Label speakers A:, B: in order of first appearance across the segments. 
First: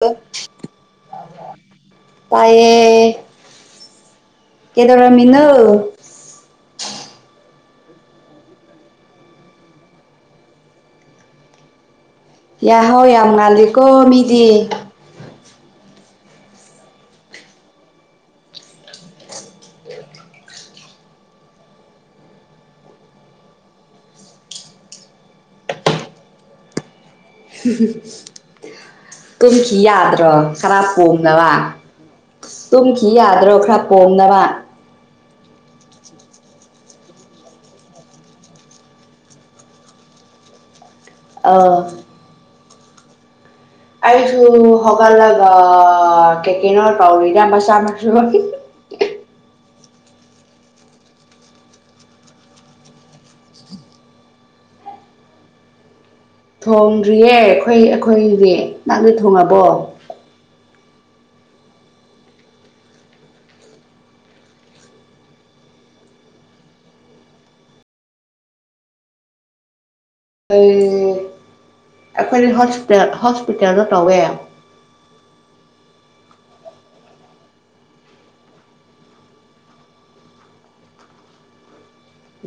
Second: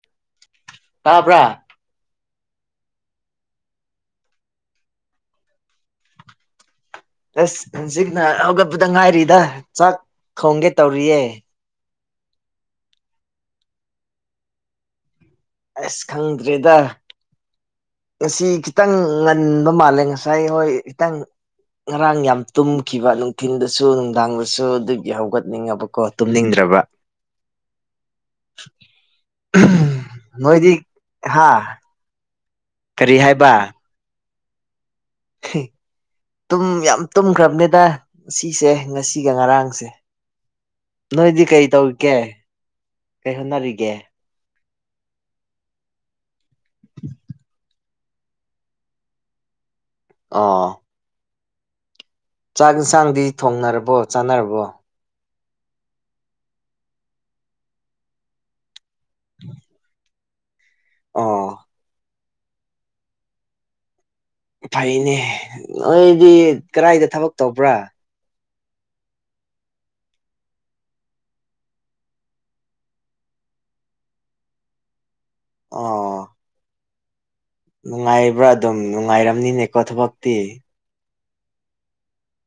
A: hello
B: ꯇꯥꯕ꯭ꯔꯥ
A: ꯇꯌꯦ ꯀꯗꯒꯃꯤꯅꯣ
B: ꯑꯁ ꯍꯧꯖꯤꯛꯅ ꯍꯧꯒꯠꯄꯗ ꯉꯥꯏꯔꯤꯗ ꯆꯥꯛ ꯈꯣꯡꯒꯦ ꯇꯧꯔꯤꯌꯦ
A: ꯌꯥꯍꯧ ꯌꯥꯝ ꯉꯜꯂꯤꯦꯀꯣ ꯃꯤꯗꯤ
B: ꯑꯁ ꯈꯪꯗ꯭ꯔꯤꯗ ꯑꯁꯤ ꯈꯤꯇꯪ ꯉꯟꯕ ꯃꯥꯜꯂꯦ ꯉꯁꯥꯏ ꯍꯣꯏ ꯈꯤꯇꯪ ꯉꯔꯥꯡ ꯌꯥꯝ ꯇꯨꯝꯈꯤꯕ ꯅꯨꯡꯊꯤꯟꯗꯁꯨ ꯅꯨꯡꯗꯥꯡꯗꯁꯨ ꯑꯗꯨꯒꯤ ꯍꯧꯒꯠꯅꯤꯡꯉꯕꯀꯣ ꯇꯨꯝꯅꯤꯡꯗ꯭ꯔꯕ
A: ꯇꯨꯝꯈꯤ ꯌꯥꯗ꯭ꯔꯣ
B: ꯅꯣꯏꯗꯤ
A: ꯈꯔ
B: ꯍꯥ
A: ꯀꯣꯝꯅꯕ ꯇꯨꯝꯈꯤ
B: ꯀꯔꯤ ꯍꯥꯏꯕ
A: ꯌꯥꯗ꯭ꯔꯣ ꯈꯔ ꯄꯣꯝꯅꯕ
B: ꯇꯨꯝ ꯌꯥꯝ ꯇꯨꯝꯈ꯭ꯔꯕꯅꯦꯗ ꯁꯤꯁꯦ ꯉꯁꯤꯒ ꯉꯔꯥꯡꯁꯦ ꯅꯣꯏꯗꯤ ꯀꯩ
A: ꯑꯥ
B: ꯇꯧꯔꯤꯒꯦ ꯀꯩ ꯍꯣꯠꯅꯔꯤꯒꯦ
A: ꯄꯁꯨ ꯁꯒꯜꯂ ꯀꯀ ꯇꯥꯎꯔꯤꯗ ꯆꯥꯁꯨ
B: ꯑꯥ ꯆꯥꯛ ꯌꯦꯟꯁꯥꯡꯗꯤ ꯊꯣꯡꯅꯔꯕꯣ ꯆꯥꯅꯔꯕꯣ
A: ꯊꯣꯡꯗ꯭ꯔꯤꯌꯦ ꯑꯩꯈꯣꯏ ꯑꯩꯈꯣꯏꯗꯤ ꯅꯍꯪꯗꯤ ꯊꯣꯉꯕꯣ
B: ꯑ ꯐꯩꯅꯦ ꯅꯣꯏꯗꯤ ꯀꯗꯥꯏꯗ ꯊꯕꯛ ꯇꯧꯕ꯭ꯔꯥ
A: ꯑꯩ ꯑꯩꯈꯣꯏ ꯍꯣꯁꯄꯤ ꯍꯣꯁꯄꯤꯇꯥꯦꯜꯗꯣ ꯇꯧꯋꯦ
B: ꯑꯣ ꯅꯨꯡꯉꯥꯏꯕ꯭ꯔꯥ ꯑꯗꯨꯝ ꯅꯨꯡꯉꯥꯏꯔꯝꯅꯤꯅꯦꯀꯣ ꯊꯕꯛꯇꯤ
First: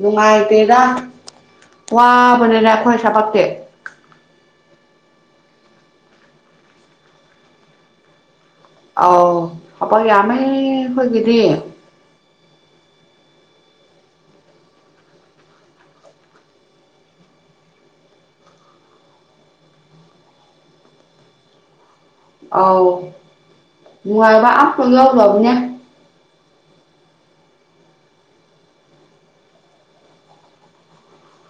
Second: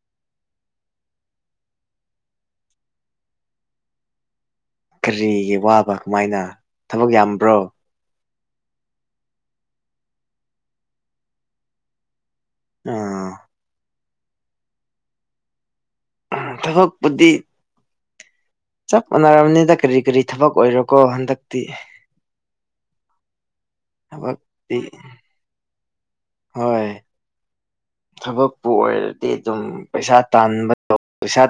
A: ꯅꯨꯡꯉꯥꯏꯇꯦꯗ ꯋꯥꯕꯅꯤꯅ ꯑꯩꯈꯣꯏ ꯁꯥꯄꯛꯇꯦ
B: ꯀꯔꯤꯒꯤ ꯋꯥꯕ ꯀꯃꯥꯏꯅ ꯊꯕꯛ ꯌꯥꯝꯕ꯭ꯔꯣ
A: ꯑꯣ ꯍꯕ ꯌꯥꯔꯃꯦ ꯍꯒꯗꯤ
B: ꯑꯥ ꯊꯕꯛꯄꯨꯗꯤ ꯆꯞ ꯃꯥꯟꯅꯔꯕꯅꯤꯗ ꯀꯔꯤ ꯀꯔꯤ ꯊꯕꯛ ꯑꯣꯏꯔꯣꯀꯣ ꯍꯟꯗꯛꯇꯤ
A: ꯑꯥꯎ ꯅꯨꯡꯉꯥꯏꯕ
B: ꯊꯕꯛꯇꯤ
A: ꯑꯐꯣ ꯌꯥꯎꯂꯎꯕꯅꯦ
B: ꯍꯣꯏ ꯊꯕꯛꯄꯨ ꯑꯣꯏꯔꯗꯤ ꯑꯗꯨꯝ ꯄꯩꯁꯥ ꯇꯥꯟꯕ ꯄꯩꯁꯥ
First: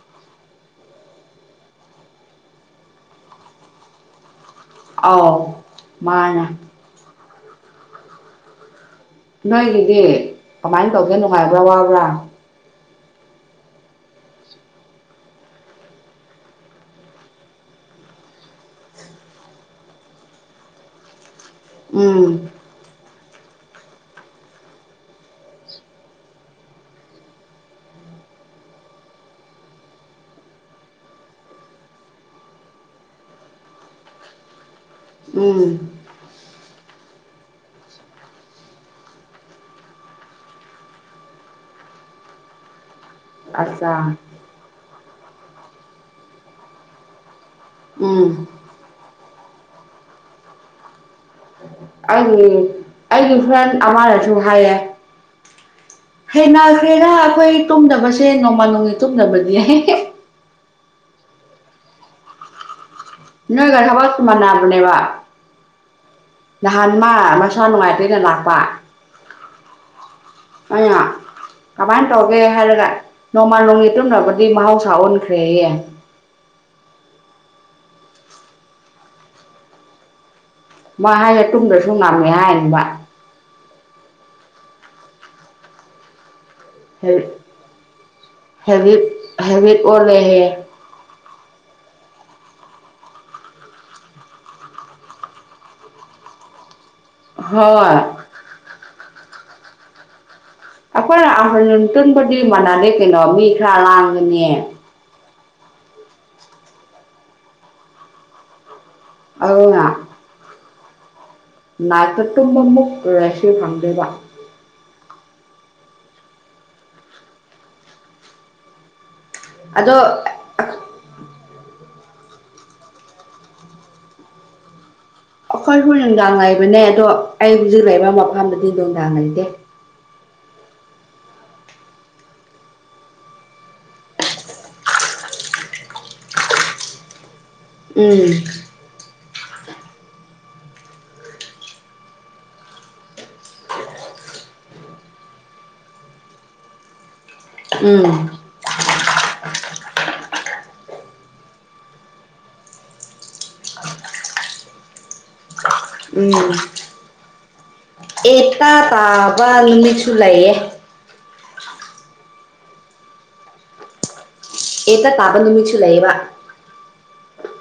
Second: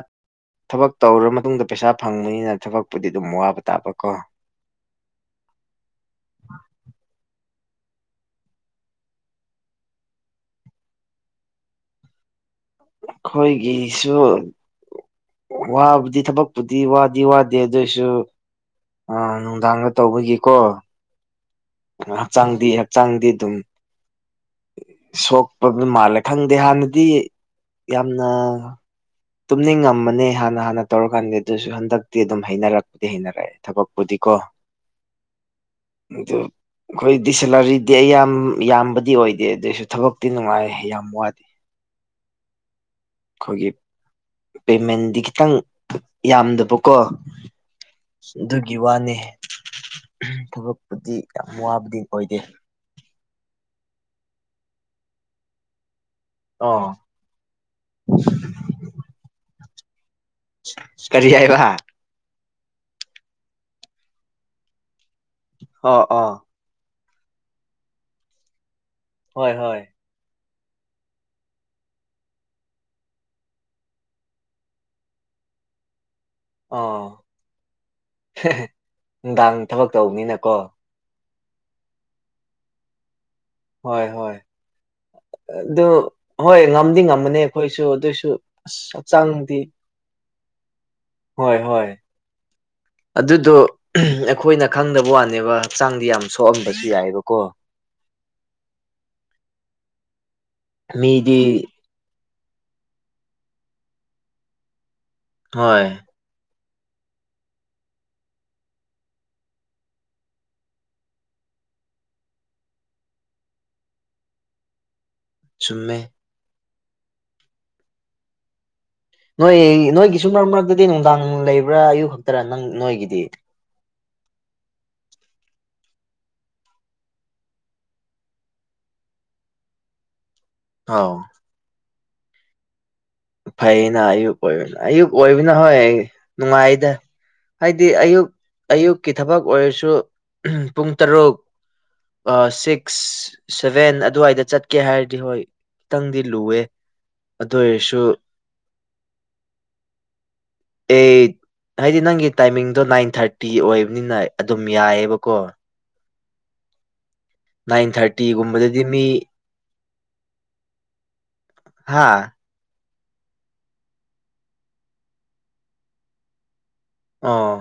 B: ꯊꯕꯛ ꯇꯧꯔꯔꯕ ꯃꯇꯨꯡꯗ ꯄꯩꯁꯥ ꯐꯪꯕꯅꯤꯅ ꯊꯕꯛꯄꯨꯗꯤ ꯑꯗꯨꯝ ꯋꯥꯕ ꯇꯥꯕ ꯀꯣ
A: ꯑꯥꯎ ꯃꯥꯅ ꯅꯣꯏꯒꯤꯗꯤ ꯀꯃꯥꯏꯅ ꯇꯧꯒꯦ ꯅꯨꯡꯉꯥꯏꯕ꯭ꯔꯥ ꯋꯥꯕ꯭ꯔꯥ
B: ꯑꯩꯈꯣꯏꯒꯤꯁꯨ ꯋꯥꯕꯨꯗꯤ ꯊꯕꯛꯄꯨꯗꯤ ꯋꯥꯗꯤ ꯋꯥꯗꯦ ꯑꯗꯨꯑꯣꯏꯁꯨ ꯑ ꯅꯨꯡꯗꯥꯡꯒ ꯇꯧꯕꯒꯤꯀꯣ
A: ꯎꯝ
B: ꯍꯛꯆꯥꯡꯗꯤ ꯍ ꯆꯪꯗꯦ ꯑꯗꯨꯝ ꯁꯣꯛꯄ ꯃꯥꯜꯂꯦ ꯈꯪꯗꯦ ꯍꯥꯟꯅꯗꯤ ꯌꯥꯝꯅ ꯇꯨꯝꯅꯤꯡꯉꯝꯃꯅꯦ ꯍꯥꯟꯅ ꯍꯥꯟꯅ ꯇꯧꯔꯀꯥꯟꯗ ꯑꯗꯨꯁꯨ ꯍꯟꯗꯛꯇꯤ ꯑꯗꯨꯝ ꯍꯩꯅꯔꯛꯄꯗꯤ ꯍꯩꯅꯔꯛꯑꯦ ꯊꯕꯛꯄꯨꯗꯤꯀꯣ
A: ꯎꯝ
B: ꯑꯗꯣ ꯑꯩꯈꯣꯏ ꯗꯤꯁꯦꯂꯔꯤꯗꯤ ꯑꯩ ꯌꯥꯝ ꯌꯥꯝꯕꯗꯤ ꯑꯣꯏꯗꯦ ꯑꯗꯨꯏꯁꯨ ꯊꯕꯛꯇꯤ ꯅꯨꯡꯉꯥꯏ ꯌꯥꯝ ꯋꯥꯗꯦ
A: [unintelligible] [unintelligible]
B: ꯈꯣꯏꯒꯤꯞ
A: ꯑꯠꯆꯥ
B: ꯄꯦꯃꯦꯟꯗꯤ ꯈꯤꯇꯪ ꯌꯥꯝꯗꯕꯀꯣ
A: ꯎꯝ
B: ꯑꯗꯨꯒꯤ ꯋꯥꯅꯦ ꯊꯕꯛꯄꯨꯗꯤ ꯌꯥꯝ ꯋꯥꯕ
A: ꯑꯩꯒꯤ ꯑꯩꯒꯤ ꯐ꯭ꯔꯦꯟ ꯑꯃꯅꯁꯨ ꯍꯥꯏꯌꯦ
B: ꯑꯣ
A: ꯍꯦꯟꯅꯈ꯭ꯔꯦꯔꯥ ꯑꯩꯈꯣꯏ ꯇꯨꯝꯅꯕꯁꯦ ꯅꯣꯡꯃ ꯅꯣꯡꯒꯤ ꯇꯨꯝꯗꯅꯕꯗꯤ
B: ꯀꯔꯤꯌꯥꯕ
A: ꯅꯣꯏꯒꯔ ꯍꯕ ꯁꯃꯅꯕꯅꯦꯕ
B: ꯑ ꯑ
A: ꯅꯍꯥꯟ ꯃꯥ ꯃꯁꯥ ꯅꯨꯡꯉꯥꯏꯇꯩꯅ ꯂꯥꯛꯄ
B: ꯍꯣꯏ ꯍꯣꯏ
A: ꯑ ꯀꯃꯥꯏꯅ ꯇꯧꯒꯦ ꯍꯥꯏꯔꯒ ꯅꯣꯡꯃꯥꯟ ꯅꯣꯡꯒꯤ ꯇꯨꯝꯅꯕꯗꯤ ꯃꯍꯧꯁꯥ ꯑꯣꯟꯈ꯭ꯔꯦꯌꯦ
B: ꯑꯣ ꯅꯨꯡꯗꯥꯡ ꯊꯕꯛ ꯇꯧꯕꯅꯤꯅꯀꯣ
A: ꯃꯥ ꯍꯥꯏꯒ ꯇꯨꯝꯗꯁꯨꯨꯝ ꯉꯝꯃꯦ ꯍꯥꯏꯅꯤꯕ
B: ꯍꯣꯏ ꯍꯣꯏ ꯑꯗꯣ ꯍꯣꯏ ꯉꯝꯗꯤ ꯉꯝꯃꯅꯤ ꯑꯩꯈꯣꯏꯁꯨ ꯑꯗꯨꯏꯁꯨ ꯑꯁ
A: ꯍꯦꯕꯤꯠ
B: ꯍꯛꯆꯥꯡꯗꯤ
A: ꯍꯦꯕꯤꯠ ꯑꯣꯜꯂꯦꯍꯦ
B: ꯍꯣꯏ ꯍꯣꯏ ꯑꯗꯨꯗꯣ ꯑꯩꯈꯣꯏꯅ ꯈꯪꯗꯕ ꯋꯥꯅꯦꯕ ꯍꯛꯆꯥꯡꯗꯤ ꯌꯥꯝ ꯁꯣꯛꯑꯝꯕꯁꯨ ꯌꯥꯏꯑꯕ
A: ꯍꯣꯏ ꯑꯩꯈꯣꯏ
B: ꯃꯤꯗꯤ
A: ꯑꯍ ꯇꯨꯟꯕꯗꯤ ꯃꯥꯟꯅꯗꯦ ꯀꯩꯅꯣ ꯃꯤ ꯈꯔ ꯂꯥꯡꯒꯅꯤ
B: ꯍꯣꯏ
A: ꯑꯅꯥ ꯅꯥꯏꯄꯠꯇꯨꯝꯕꯃꯨꯛ ꯔꯦꯁ ꯐꯪꯗꯦꯕ
B: ꯆꯨꯝꯃꯦ ꯅꯣꯏ
A: ꯑꯗꯣ
B: ꯅꯣꯏꯒꯤꯁꯨ ꯃꯔꯛ ꯃꯔꯛꯇꯗꯤ ꯅꯨꯡꯗꯥꯡ ꯂꯩꯕ꯭ꯔꯥ ꯑꯌꯨꯛ ꯈꯛꯇꯔ ꯅꯪ ꯅꯣꯏꯒꯤꯗꯤ
A: ꯑꯩꯈꯣꯏ ꯍꯣꯏ ꯅꯨꯡꯗꯥꯡ ꯍꯥꯏꯥꯏꯕꯅꯦ ꯑꯗꯣ ꯑꯩ ꯍꯧꯖꯤꯛ ꯂꯩꯔꯤꯕ ꯃꯐꯝꯗꯗꯤ ꯅꯨꯡꯗꯥꯡ ꯂꯩꯇꯦ
B: ꯍꯥꯎ ꯐꯩꯅ ꯑꯌꯨꯛ ꯑꯣꯏꯕꯅꯤ ꯑꯌꯨꯛ ꯑꯣꯏꯕꯅ ꯍꯣꯏ ꯅꯨꯡꯉꯥꯏꯗ ꯍꯥꯏꯗꯤ ꯑꯌꯨꯛ
A: ꯎꯝ
B: ꯑꯌꯨꯛꯀꯤ ꯊꯕꯛ ꯑꯣꯏꯔꯁꯨ ꯄꯨꯡ ꯇꯔꯨꯛ ꯁꯤꯛꯁ ꯁꯚꯦꯟ ꯑꯗꯨꯋꯥꯏꯗ ꯆꯠꯀꯦ ꯍꯥꯏꯔꯗꯤ ꯍꯣꯏ ꯈꯤꯇꯪꯗꯤ ꯂꯨꯑꯦ ꯑꯗꯨ ꯑꯣꯏꯔꯁꯨ
A: [inaudible] [unintelligible]
B: ꯑꯦ ꯍꯥꯏꯗꯤ ꯅꯪꯒꯤ ꯇꯥꯏꯃꯤꯡꯗꯣ ꯅꯥꯏꯟ ꯊꯥꯔꯇꯤ ꯑꯣꯏꯕꯅꯤꯅ ꯑꯗꯨꯝ ꯌꯥꯏꯌꯦꯕꯀꯣ
A: ꯎꯝ
B: ꯏꯟ ꯊꯥꯔꯇꯤ
A: ꯑꯦꯇꯥ ꯇꯥꯕ ꯅꯨꯃꯤꯠꯁꯨ ꯂꯩꯌꯦ
B: ꯍꯥꯥ
A: ꯑꯦꯇ ꯇꯥꯕꯅꯤꯃꯤꯁꯨꯨꯂꯕ
B: ꯑꯥ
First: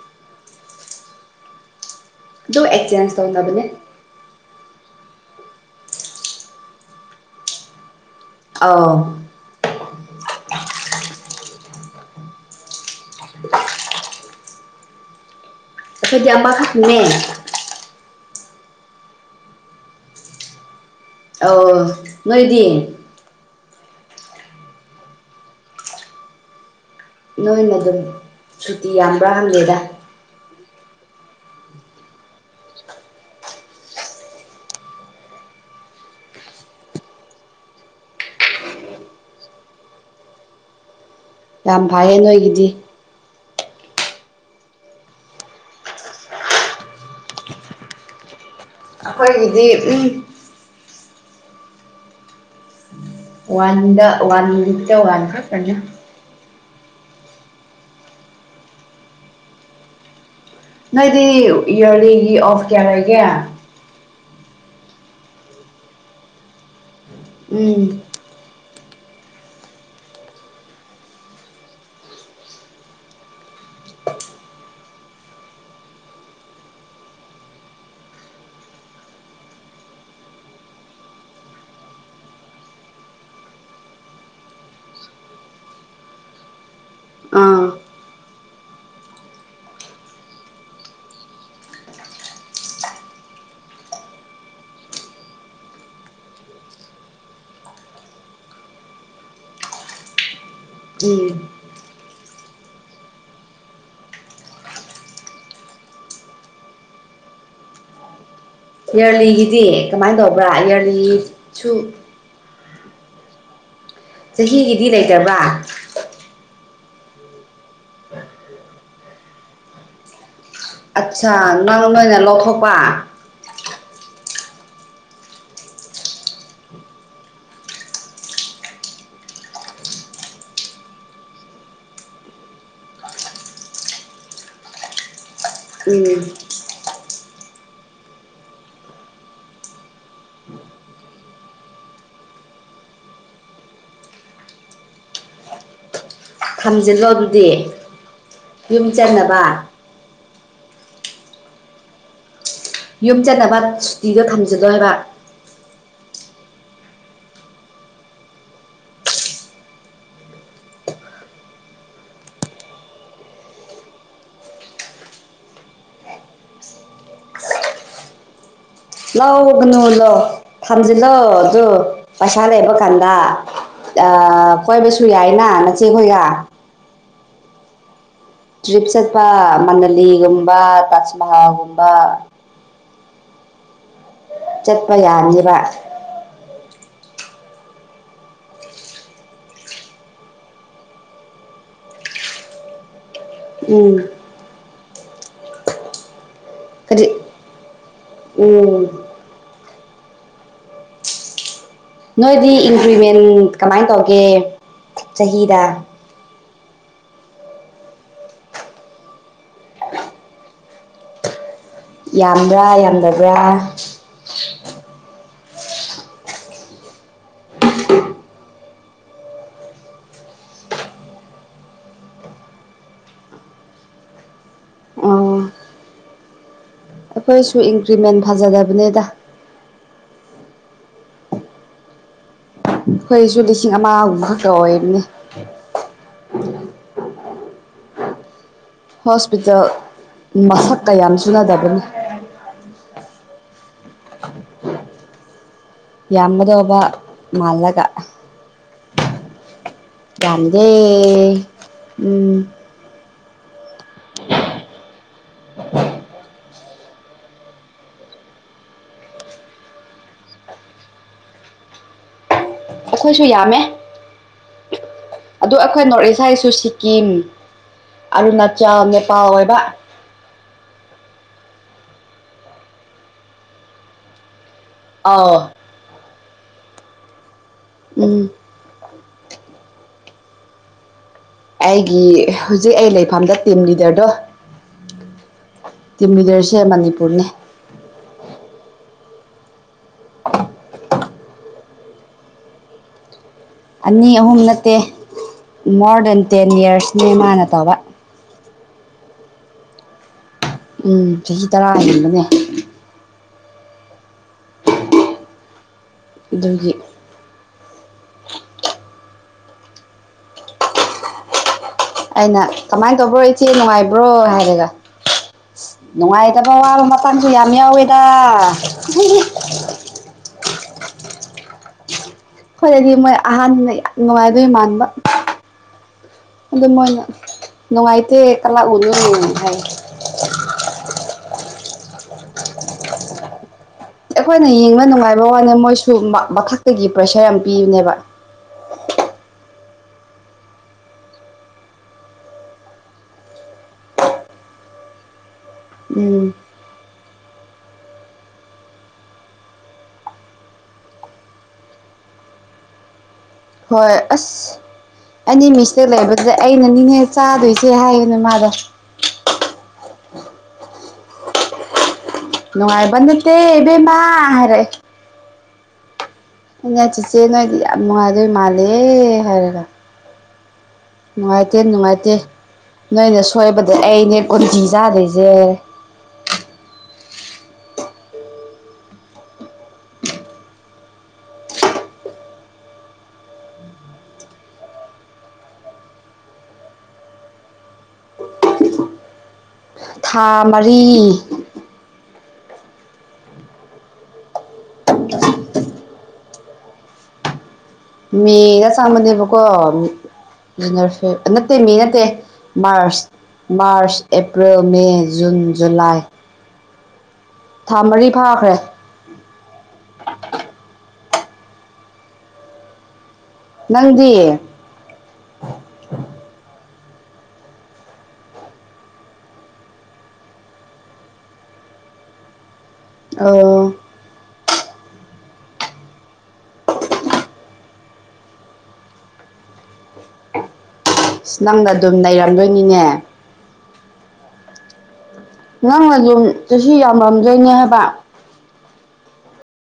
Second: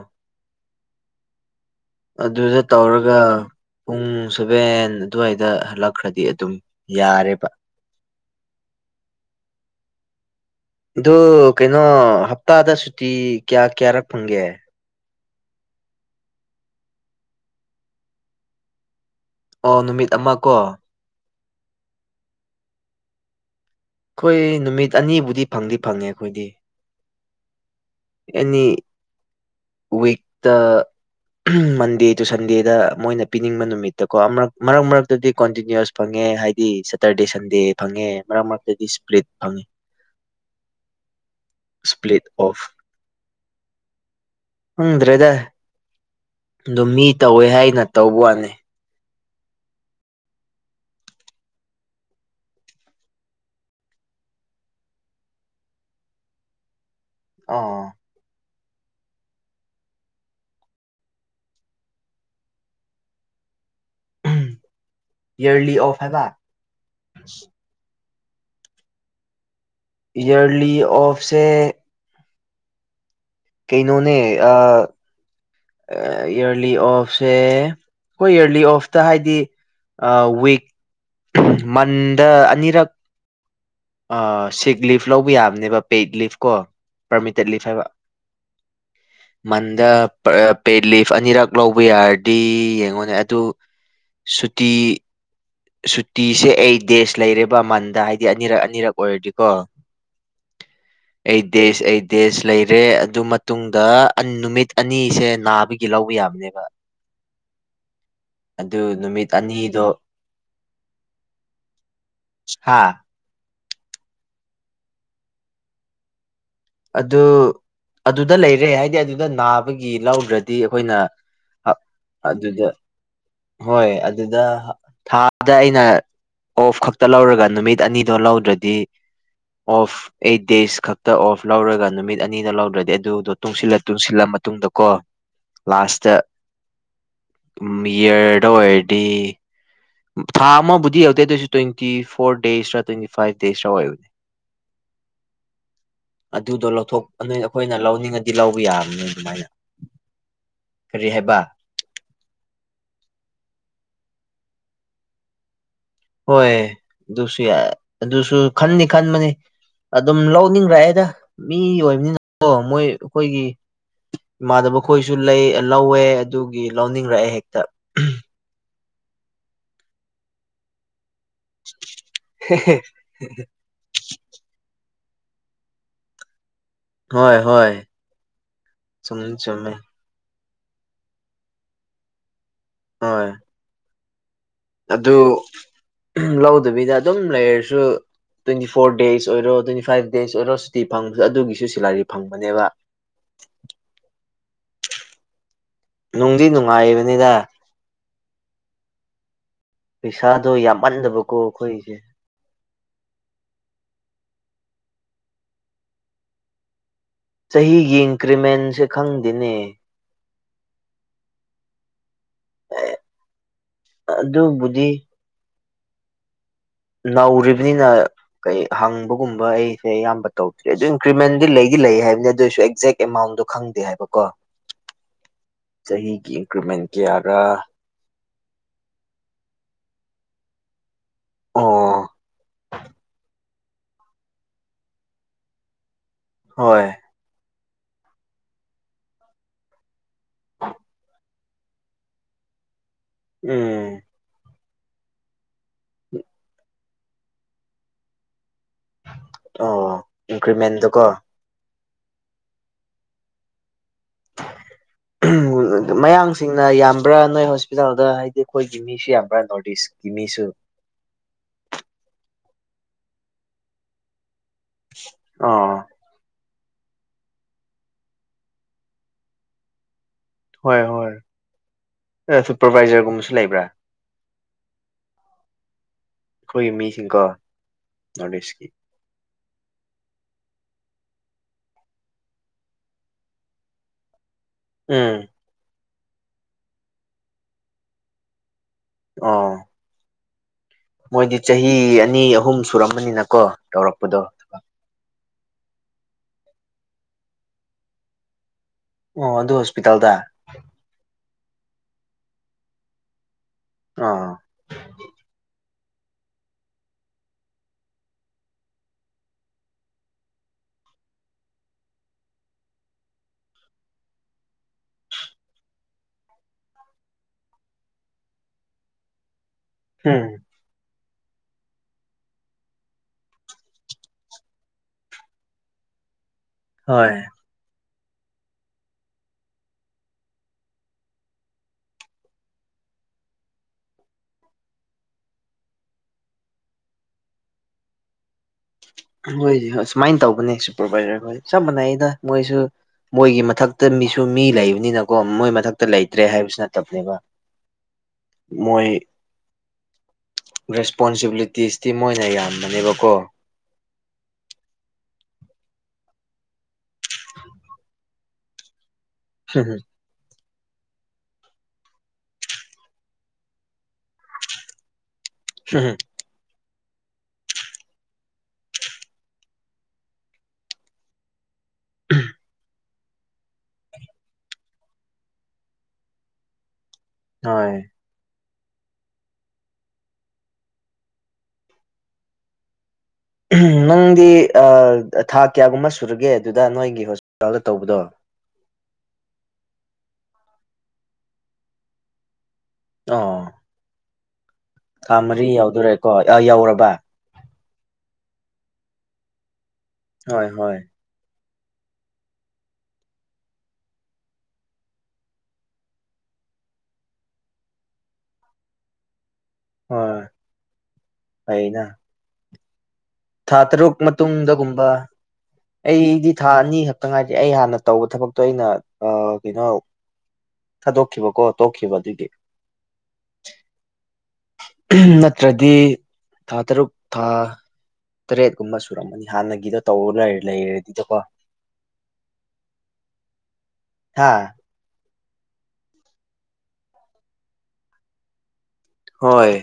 B: ꯑꯗꯨꯗ
A: ꯑꯗꯨ ꯑꯦꯛꯆꯦꯟꯖ
B: ꯇꯧꯔꯒ
A: ꯇꯧꯅꯕꯅꯦ
B: ꯄꯨꯡ ꯁꯨꯕꯦꯟ ꯑꯗꯨꯋꯥꯏꯗ ꯍꯜꯂꯛꯈ꯭ꯔꯗꯤ ꯑꯗꯨꯝ ꯌꯥꯔꯦꯕ
A: ꯑꯥꯎ
B: ꯑꯗꯨ ꯀꯩꯅꯣ ꯍꯞꯇꯥꯗ ꯁꯨꯇꯤ ꯀꯌꯥ ꯀꯌꯥꯔꯛ ꯐꯪꯒꯦ
A: ꯑꯩꯈꯣꯏꯗꯤꯃꯈꯛꯅꯦ
B: ꯑꯣ ꯅꯨꯃꯤꯠ ꯑꯃ ꯀꯣ
A: ꯑ ꯅꯣꯏꯗꯤꯡ
B: ꯑꯩꯈꯣꯏ ꯅꯨꯃꯤꯠ ꯑꯅꯤꯕꯨꯗꯤ ꯐꯪꯗꯤ ꯐꯪꯉꯦ ꯑꯩꯈꯣꯏꯗꯤ
A: ꯅꯣꯏꯅ ꯑꯗꯨꯝ
B: ꯑꯦꯅꯤ
A: ꯁꯨꯇꯤ ꯌꯥꯝꯕ꯭ꯔꯥ ꯍꯪꯒꯦꯗ
B: ꯋꯤꯛ ꯇ ꯃꯟꯗꯦ ꯇꯨ ꯁꯟꯗꯦꯗ ꯃꯣꯏꯅ ꯄꯤꯅꯤꯡꯕ ꯅꯨꯃꯤꯠꯇꯀꯣꯛ ꯃꯔꯛ ꯃꯔꯛꯇꯗꯤ ꯀꯣꯟꯇꯤꯅ꯭ꯌꯨꯁ ꯐꯪꯉꯦ ꯍꯥꯏꯗꯤ ꯁꯦꯇꯔꯗꯦ ꯁꯟꯗꯦ ꯐꯪꯉꯦ ꯃꯔꯛ ꯃꯔꯛꯇꯗꯤ ꯁꯄ꯭ꯔꯤꯠ ꯐꯪꯉꯦ
A: ꯌꯥꯝ ꯐꯩꯌꯦ
B: ꯁ꯭ꯄ꯭ꯂꯤꯠ
A: ꯅꯣꯏꯒꯤꯗꯤ
B: ꯑꯣꯐ ꯈꯪꯗ꯭ꯔꯦꯗ ꯑꯣ ꯃꯤ ꯇꯧꯋꯦ ꯍꯥꯏꯅ ꯇꯧꯕ ꯋꯥꯅꯤ
A: ꯑꯩꯈꯣꯏꯒꯤꯗꯤ ꯋꯥꯟꯗ ꯋꯥꯟ ꯂꯤꯇ ꯋꯥꯟ ꯀꯅ
B: ꯑ
A: ꯅꯣꯏꯗꯤ ꯏꯔꯂꯤꯒꯤ ꯑꯣꯐ ꯀꯌꯥ ꯂꯩꯒꯦ
B: ꯏꯔꯂꯤ ꯑꯣꯐ ꯍꯥꯏꯕ
A: ꯎꯝ
B: ꯏꯔꯂꯤ ꯑꯣꯐꯁꯦ ꯀꯩꯅꯣꯅꯦ ꯑ ꯏꯔꯂꯤ ꯑꯣꯐꯁꯦ ꯑꯩꯈꯣꯏ ꯏꯔꯂꯤ ꯑꯣꯐꯇ ꯍꯥꯏꯗꯤ ꯋꯤꯛ ꯃꯟꯗ ꯑꯅꯤꯔꯛ ꯁꯤꯛ ꯂꯤꯐ ꯂꯧꯕ ꯌꯥꯕꯅꯦꯕ ꯄꯦꯗ ꯂꯤꯐ ꯀꯣ ꯄꯔꯃꯤꯇꯦꯠ
A: ꯑꯥ
B: ꯂꯤꯐ ꯍꯥꯏꯕ
A: [inaudible]
B: ꯃꯟꯗ ꯄꯦꯠ ꯂꯤꯐ ꯑꯅꯤꯔꯛ ꯂꯧꯕ ꯌꯥꯔꯗꯤ ꯌꯦꯡꯉꯣꯅꯦ ꯑꯗꯨ ꯁꯨꯇꯤ ꯁꯨꯇꯤꯁꯦ ꯑꯩꯠ ꯗꯦꯖ ꯂꯩꯔꯦꯕ ꯃꯟꯗ ꯍꯥꯏꯗꯤ ꯑꯅꯤꯔꯛ ꯑꯅꯤꯔꯛ ꯑꯣꯏꯔꯗꯤꯀꯣ ꯎꯝꯆ eight
A: um
B: days eight days ꯂꯩꯔꯦ ꯑꯗꯨ ꯃꯇꯨꯡꯗ ꯅꯨꯃꯤꯠ ꯑꯅꯤꯁꯦ ꯅꯥꯕꯒꯤ ꯂꯧꯕ ꯌꯥꯕꯅꯦꯕ
A: [unintelligible]
B: ꯑꯗꯨ ꯅꯨꯃꯤꯠ
A: ꯏꯌꯥꯔꯂꯤꯒꯤꯗꯤ
B: ꯑꯅꯤꯗꯣ
A: ꯀꯃꯥꯏꯅ ꯇꯧꯕ꯭ꯔꯥ ꯏꯌꯥꯔꯂꯤꯁꯨ
B: [unintelligible]
A: ꯆꯍꯤꯒꯤꯗꯤ ꯂꯩꯇꯕ
B: ꯑꯗꯨ ꯑꯗꯨꯗ ꯂꯩꯔꯦ ꯍꯥꯏꯗꯤ ꯑꯗꯨꯗ ꯅꯥꯕꯒꯤ ꯂꯧꯒ꯭ꯔꯠ ꯗꯤ ꯑꯩꯈꯣꯏꯅ
A: ꯑꯠꯁꯥ
B: ꯑꯥ
A: ꯅꯪ ꯅꯣꯏꯅ
B: ꯑꯗꯨꯗ
A: ꯂꯧꯊꯣꯛꯄ
B: ꯍꯣꯏ ꯑꯗꯨꯗ ꯊꯥꯗ ꯑꯩꯅ ꯑꯣꯐ ꯈꯛꯇ ꯂꯧꯔꯒ ꯅꯨꯃꯤꯠ ꯑꯅꯤꯗꯣ ꯂꯧꯗ꯭ꯔꯗꯤ ꯑꯣꯐ ꯑꯩꯠ ꯗꯦꯁ ꯈꯛꯇꯛꯇ ꯑꯣꯐ ꯂꯧꯔꯒ ꯅꯨꯃꯤꯠ ꯑꯅꯤꯗ ꯂꯧꯗ꯭ꯔꯗꯤ ꯑꯗꯨꯗꯣ ꯇꯨꯡꯁꯤꯜꯂ ꯇꯨꯡꯁꯤꯜꯂ ꯃꯇꯨꯡꯗ ꯀꯣ ꯂꯥꯁꯇ
A: ꯎꯝ
B: ꯎꯝꯃꯤꯌꯔꯗ ꯑꯣꯏꯔꯗꯤ ꯊꯥ ꯑꯃꯕꯨꯗꯤ ꯌꯧꯗꯦꯗꯣꯏꯁꯨ ꯇ꯭ꯋꯦꯟꯇꯤ ꯐꯣꯔ ꯗꯦꯁꯔꯥ ꯇ꯭ꯋꯦꯟꯇꯤ ꯐꯥꯏꯚ ꯗꯦꯖꯔ ꯑꯣꯏꯕꯅꯦ
A: ꯆꯥ
B: ꯑꯗꯨꯗꯣ ꯂꯧꯊꯣꯛ ꯅꯣꯏ ꯑꯩꯈꯣꯏꯅ ꯂꯧꯅꯤꯡꯉꯗꯤ ꯂꯧꯕ
A: ꯌꯨꯝ
B: ꯌꯥꯕꯅꯤ ꯑꯗꯨꯃꯥꯏꯅ
A: ꯆꯠꯅꯕ
B: ꯀꯔꯤꯍꯦꯕ
A: ꯌꯨꯝ ꯆꯠꯅꯕ ꯁꯨꯇꯤꯗꯣ ꯊꯝꯖꯤꯟꯂꯣ ꯍꯥꯏꯕ
B: ꯍꯣꯏ ꯗꯨꯁꯨ ꯌꯥꯏ ꯑꯗꯨꯁꯨ ꯈꯟꯗꯤ ꯈꯟꯕꯅꯤ ꯑꯗꯨꯝ ꯂꯧꯅꯤꯡꯔꯛꯑꯦꯗ ꯃꯤ ꯑꯣꯏꯕꯅꯤ ꯅꯀꯣ ꯃꯣꯏ ꯑꯈꯣꯏꯒꯤ ꯏꯃꯥꯟꯅꯕ ꯈꯣꯏꯁꯨ ꯂꯩ ꯂꯧꯋꯦ ꯑꯗꯨꯒꯤ ꯂꯧꯅꯤꯡꯔꯛꯑꯦ ꯍꯦꯛꯇ
A: ꯂꯩꯒꯅꯨ ꯂ ꯊꯝꯖꯤꯜꯂꯣ ꯖꯨ ꯄꯩꯁꯥ ꯂꯩꯕ ꯀꯥꯟꯗ ꯀꯣꯏꯕꯁꯨ ꯌꯥꯏꯅ ꯅꯆꯦꯈꯣꯏꯒ
B: ꯍꯣꯏ ꯍꯣꯏ
A: ꯇ꯭ꯔꯤꯞ
B: ꯆꯨꯝꯃꯤ
A: ꯆꯠꯄ
B: ꯆꯨꯝꯃꯤ
A: ꯃꯅꯂꯤꯒꯨꯝꯕ ꯇꯥꯖ ꯃꯍꯜꯒꯨꯝꯕ
B: ꯍꯣꯏ
A: ꯆꯠꯄ
B: ꯑꯗꯨ
A: ꯌꯥꯅꯤꯕ
B: ꯎꯝꯍ ꯂꯧꯗꯕꯤꯗ ꯑꯗꯨꯝ ꯂꯩꯔꯁꯨ ꯇ꯭ꯋꯦꯟꯇꯤ ꯐꯣꯔ ꯗꯦꯖ ꯑꯣꯏꯔꯣ ꯇ꯭ꯋꯦꯟꯇꯤ ꯐꯥꯏꯚ ꯗꯦꯖ ꯑꯣꯏꯔꯣ ꯁꯨꯇꯤ ꯐꯪꯕꯗ ꯑꯗꯨꯒꯤꯁꯨ ꯁꯦꯂꯥꯔꯤ ꯐꯪꯕꯅꯦꯕ
A: ꯎꯝ
B: ꯅꯨꯡꯗꯤ
A: ꯀꯔꯤ
B: ꯅꯨꯡꯉꯥꯏꯔꯤꯕꯅꯤꯅ
A: ꯎꯝ
B: ꯄꯩꯁꯥꯗꯣ ꯌꯥꯝꯃꯟꯗꯕꯀꯣ ꯑꯈꯣꯏꯒꯤꯁꯦ
A: ꯅꯣꯏꯗꯤ ꯏꯟꯀ꯭ꯔꯤꯃꯦꯟ ꯀꯃꯥꯏꯅ ꯇꯧꯒꯦ ꯆꯍꯤꯗ
B: ꯆꯍꯤꯒꯤ ꯏꯟꯀ꯭ꯔꯤꯃꯦꯟꯁꯦ ꯈꯪꯗꯦꯅꯦ
A: ꯌꯥꯝꯕ꯭ꯔꯥ ꯌꯥꯝꯗꯕ꯭ꯔꯥ
B: ꯑꯑꯗꯨꯕꯨꯗꯤ ꯅꯧꯔꯤꯕꯅꯤꯅ ꯀꯩ ꯍꯪꯕꯒꯨꯝꯕ ꯑꯩꯁꯦ ꯑꯌꯥꯝꯕ ꯇꯧꯗ꯭ꯔꯤꯦ ꯑꯗꯨ ꯏꯟꯀ꯭ꯔꯤꯃꯦꯟꯗꯤ ꯂꯩꯗꯤ ꯂꯩ ꯍꯥꯏꯕꯅꯤ ꯑꯗꯨꯑꯣꯏꯁꯨ ꯑꯦꯛꯖꯦꯛ ꯑꯦꯃꯥꯎꯟꯗꯣ ꯈꯪꯗꯦ ꯍꯥꯏꯕꯀꯣ
A: ꯑꯣ
B: ꯆꯍꯤꯒꯤ ꯏꯟꯀ꯭ꯔꯨꯃꯦꯟ
A: ꯑꯩꯈꯣꯏꯁꯨ ꯏꯟꯀ꯭ꯔꯤꯃꯦꯟ ꯐꯖꯗꯕꯅꯦꯗ
B: ꯑꯥ
A: ꯑꯩꯈꯣꯏꯁꯨ ꯂꯤꯁꯤꯡ ꯑꯃꯒꯨꯝꯈꯛꯀ ꯑꯣꯏꯔꯅꯤ
B: ꯍꯣꯏ
A: ꯍꯣꯁꯄꯤꯇꯥꯜ ꯃꯁꯛꯀꯌꯥꯝ ꯆꯨꯅꯗꯕꯅꯤ
B: ꯎꯝ
A: ꯑꯃꯗꯣꯕ ꯃꯂꯒ
B: ꯑꯣ
A: ꯌꯥꯝꯗꯦ
B: ꯏꯟꯀ꯭ꯔꯤꯃꯦꯟꯗꯨꯀꯣ
A: ꯎꯝ [unintelligible]
B: ꯃꯌꯥꯡꯁꯤꯡꯅ ꯌꯥꯝꯕ꯭ꯔꯥ ꯅꯣꯏ ꯍꯣꯁꯄꯤꯇꯥꯜꯗ ꯍꯥꯏꯗꯤ ꯑꯩꯈꯣꯏꯒꯤ ꯃꯤꯁꯤ ꯌꯥꯝ ꯅꯣꯇꯁ ꯀꯃꯤꯁꯨ
A: ꯑꯈꯣꯏꯁꯨ ꯌꯥꯝꯃꯦ ꯎꯞ ꯑ ꯑꯗꯨ
B: ꯑꯥ
A: ꯑꯩꯈꯣꯏ ꯅꯣꯔꯠ ꯏꯁ ꯍꯥꯏꯁꯨ ꯁꯤꯠ ꯀꯤꯝ ꯑꯔꯨꯅꯥꯆꯥꯜ ꯅꯦꯄꯥꯜ ꯑꯣꯏꯕ
B: ꯍꯣꯏ ꯍꯣꯏ ꯑ ꯁꯨꯄꯔꯚꯏꯖꯔꯒꯨꯝꯕꯁꯨ ꯂꯩꯕ꯭ꯔꯥ
A: ꯑꯥꯎ
B: ꯑꯩꯈꯣꯏꯒꯤ ꯃꯤꯁꯤꯡꯀꯣ
A: ꯎꯝ
B: ꯅꯣꯔꯠ ꯏꯁꯀꯤ
A: ꯑꯩꯒꯤ ꯍꯧꯖꯤꯛ ꯑꯩ ꯂꯩꯐꯝꯗ ꯇꯤꯝ ꯂꯤꯗꯔꯗꯨ
B: ꯎꯝ
A: ꯇꯤꯝ ꯂꯤꯗꯔꯁꯦ ꯃꯅꯤꯄꯨꯔꯅꯦ
B: ꯑ ꯃꯣꯏꯗꯤ ꯆꯍꯤ ꯑꯅꯤ ꯑꯍꯨꯝ ꯁꯨꯔꯝꯃꯅꯤꯅꯀꯣ
A: ꯑꯅꯤ
B: ꯇꯧꯔꯛꯄꯗꯣ
A: ꯑꯍꯨꯝ ꯅꯠꯇꯦ ꯃꯣꯔ ꯗꯦꯟ ꯇꯦꯟ ꯌꯤꯌꯔꯁꯅꯦ ꯃꯥꯅ ꯇꯧꯕ
B: ꯑꯣ ꯑꯗꯨ ꯍꯣꯁꯄꯤꯇꯥꯜꯗ
A: ꯎꯝ ꯆꯍꯤ ꯇꯔꯥ ꯍꯦꯟꯕꯅꯦ
B: ꯑ
A: ꯗꯨꯒꯤ ꯑꯩꯅ ꯀꯃꯥꯏꯟ ꯇꯧꯕ꯭ꯔꯣ ꯏꯆꯦ ꯅꯨꯡꯉꯥꯏꯕ꯭ꯔꯣ ꯍꯥꯏꯔꯒ ꯅꯨꯡꯉꯥꯏꯇꯕ ꯋꯥꯕ ꯃꯇꯥꯡꯁꯨ ꯌꯥꯝ ꯌꯥꯎꯋꯦꯗ ꯎꯝꯍꯨꯝꯍꯨꯝ
B: ꯍꯝ
A: ꯑꯈꯣꯏꯗꯗꯤ ꯃꯣꯏ ꯑꯍꯥꯟꯕꯅ ꯌꯥꯝ ꯅꯨꯡꯉꯥꯏꯗꯣꯏ ꯃꯥꯟꯕ ꯑꯗꯨ ꯃꯣꯏꯅ
B: ꯍꯣꯏ
A: ꯅꯨꯡꯉꯥꯏꯇꯦ ꯀꯂꯥ ꯑꯣꯅꯔꯅ ꯍꯥꯏ ꯑꯩꯈꯣꯏꯅ ꯌꯦꯡꯕ ꯅꯨꯡꯉꯥꯏꯕ ꯋꯥꯅꯦ ꯃꯣꯏꯁꯨ ꯃꯊꯛꯇꯒꯤ ꯄ꯭ꯔꯦꯁꯔ ꯌꯥꯝ ꯄꯤꯌꯨꯅꯦꯕ
B: ꯍꯣꯏꯗꯤ ꯍꯣꯏ ꯁꯨꯃꯥꯏꯅ ꯇꯧꯕꯅꯦ ꯁꯨꯄꯔꯚꯥꯏꯖꯔ ꯍꯣꯏ ꯆꯞ ꯃꯥꯟꯅꯩꯗ ꯃꯣꯏꯁꯨ ꯃꯣꯏꯒꯤ ꯃꯊꯛꯇ ꯃꯤꯁꯨ ꯃꯤ ꯂꯩꯕꯅꯤꯅꯀꯣ ꯃꯣꯏ ꯃꯊꯛꯇ ꯂꯩꯇ꯭ꯔꯦ
A: ꯎꯝ
B: ꯍꯥꯏꯕꯁꯨ ꯅꯠꯇꯕꯅꯦꯕ ꯃꯣꯏ ꯔꯦꯁꯄꯣꯟꯁꯤꯕꯤꯂꯤꯇꯤꯁꯇꯤ ꯃꯣꯏꯅ ꯌꯥꯝꯕꯅꯦꯕꯀꯣ
A: ꯍꯣꯏ ꯑꯁ ꯑꯅꯤ ꯃꯤꯁꯇꯦꯛ ꯂꯩꯕꯗꯨꯗ ꯑꯩꯅ ꯅꯤꯡꯍꯦꯛ ꯆꯥꯗꯣꯏꯁꯦ ꯍꯥꯏꯌꯦꯅ ꯃꯥꯗꯣ
B: ꯍꯨꯝ ꯍꯨꯝ
A: ꯂꯅꯨꯡꯉꯥꯏꯕꯗꯤꯦꯠꯇꯦꯕ ꯃꯥ ꯍꯥꯏꯔꯦ
B: ꯍꯨꯝꯍꯨꯝ
A: ꯏꯩꯅ ꯆꯤꯆꯦ ꯅꯣꯏꯗꯤ ꯌꯥꯝ ꯅꯨꯡꯉꯥꯏꯗꯣꯏ ꯃꯥꯜꯂꯦꯍꯦ ꯍꯥꯏꯔꯒ ꯅꯨꯡꯉꯥꯏꯇꯦ ꯅꯨꯡꯉꯥꯏꯇꯦ ꯅꯣꯏꯅ ꯁꯣꯏꯕꯗ ꯑꯩꯅꯦ ꯀꯟꯇꯤ ꯆꯥꯗꯣꯏꯁꯦ
B: ꯑꯥꯏ ꯅꯪꯗꯤ ꯊꯥ ꯀꯌꯥꯒꯨꯝꯕ ꯁꯨꯔꯒꯦ ꯑꯗꯨꯗ ꯅꯣꯏꯒꯤ ꯍꯣꯁꯄꯤꯇꯥꯜꯗ ꯇꯧꯕꯗꯣ
A: ꯊꯥ ꯃꯔꯤ
B: ꯑꯣ ꯊꯥ ꯃꯔꯤ ꯌꯥꯎꯗꯣꯔꯦꯀꯣ ꯌꯧꯔꯕ
A: ꯃꯦꯗ ꯆꯃꯟꯗꯦꯕꯣꯛꯀꯣ
B: ꯍꯣꯏ ꯍꯣꯏ
A: ꯅꯔꯁ ꯑ ꯅꯠꯇꯦ ꯃꯦ ꯅꯠꯇꯦ ꯃꯥꯔꯁ March April May June July ꯊꯥ ꯃꯔꯤ ꯐꯥꯈ꯭ꯔꯦ
B: ꯑꯣ ꯑꯩꯅ ꯊꯥ ꯇꯔꯨꯛ ꯃꯇꯨꯡꯗꯒꯨꯝꯕ
A: ꯍ
B: ꯑꯩꯗꯤ ꯊꯥ ꯑꯅꯤ ꯈꯛꯇ ꯉꯥꯏꯔꯤ ꯑꯩ ꯍꯥꯟꯅ ꯇꯧꯕ ꯊꯕꯛꯇꯣ ꯑꯩꯅ ꯀꯩꯅꯣ ꯊꯥꯗꯣꯛꯈꯤꯕꯀꯣ ꯇꯣꯛꯈꯤꯕ ꯑꯗꯨꯒꯤ
A: ꯑ
B: ꯅꯠꯇ꯭ꯔꯗꯤ ꯊꯥ ꯇꯔꯨꯛ ꯊꯥ ꯇꯔꯦꯠꯀꯨꯝꯕ ꯁꯨꯔꯝꯃꯅꯤ ꯍꯥꯟꯅꯒꯤꯗꯣ ꯇꯧꯔ ꯂꯩꯔ ꯂꯩꯔ
A: ꯅꯪꯅ ꯑꯗꯨꯝ ꯂꯩꯔꯝꯂꯣꯏꯅꯤꯅꯦ
B: ꯍꯥꯥ
A: ꯅꯪꯅ ꯌꯝ ꯆꯁꯤ ꯌꯥꯝꯔꯝꯗꯣꯏꯅꯦ ꯍꯥꯏꯕ
B: ꯍꯣꯏ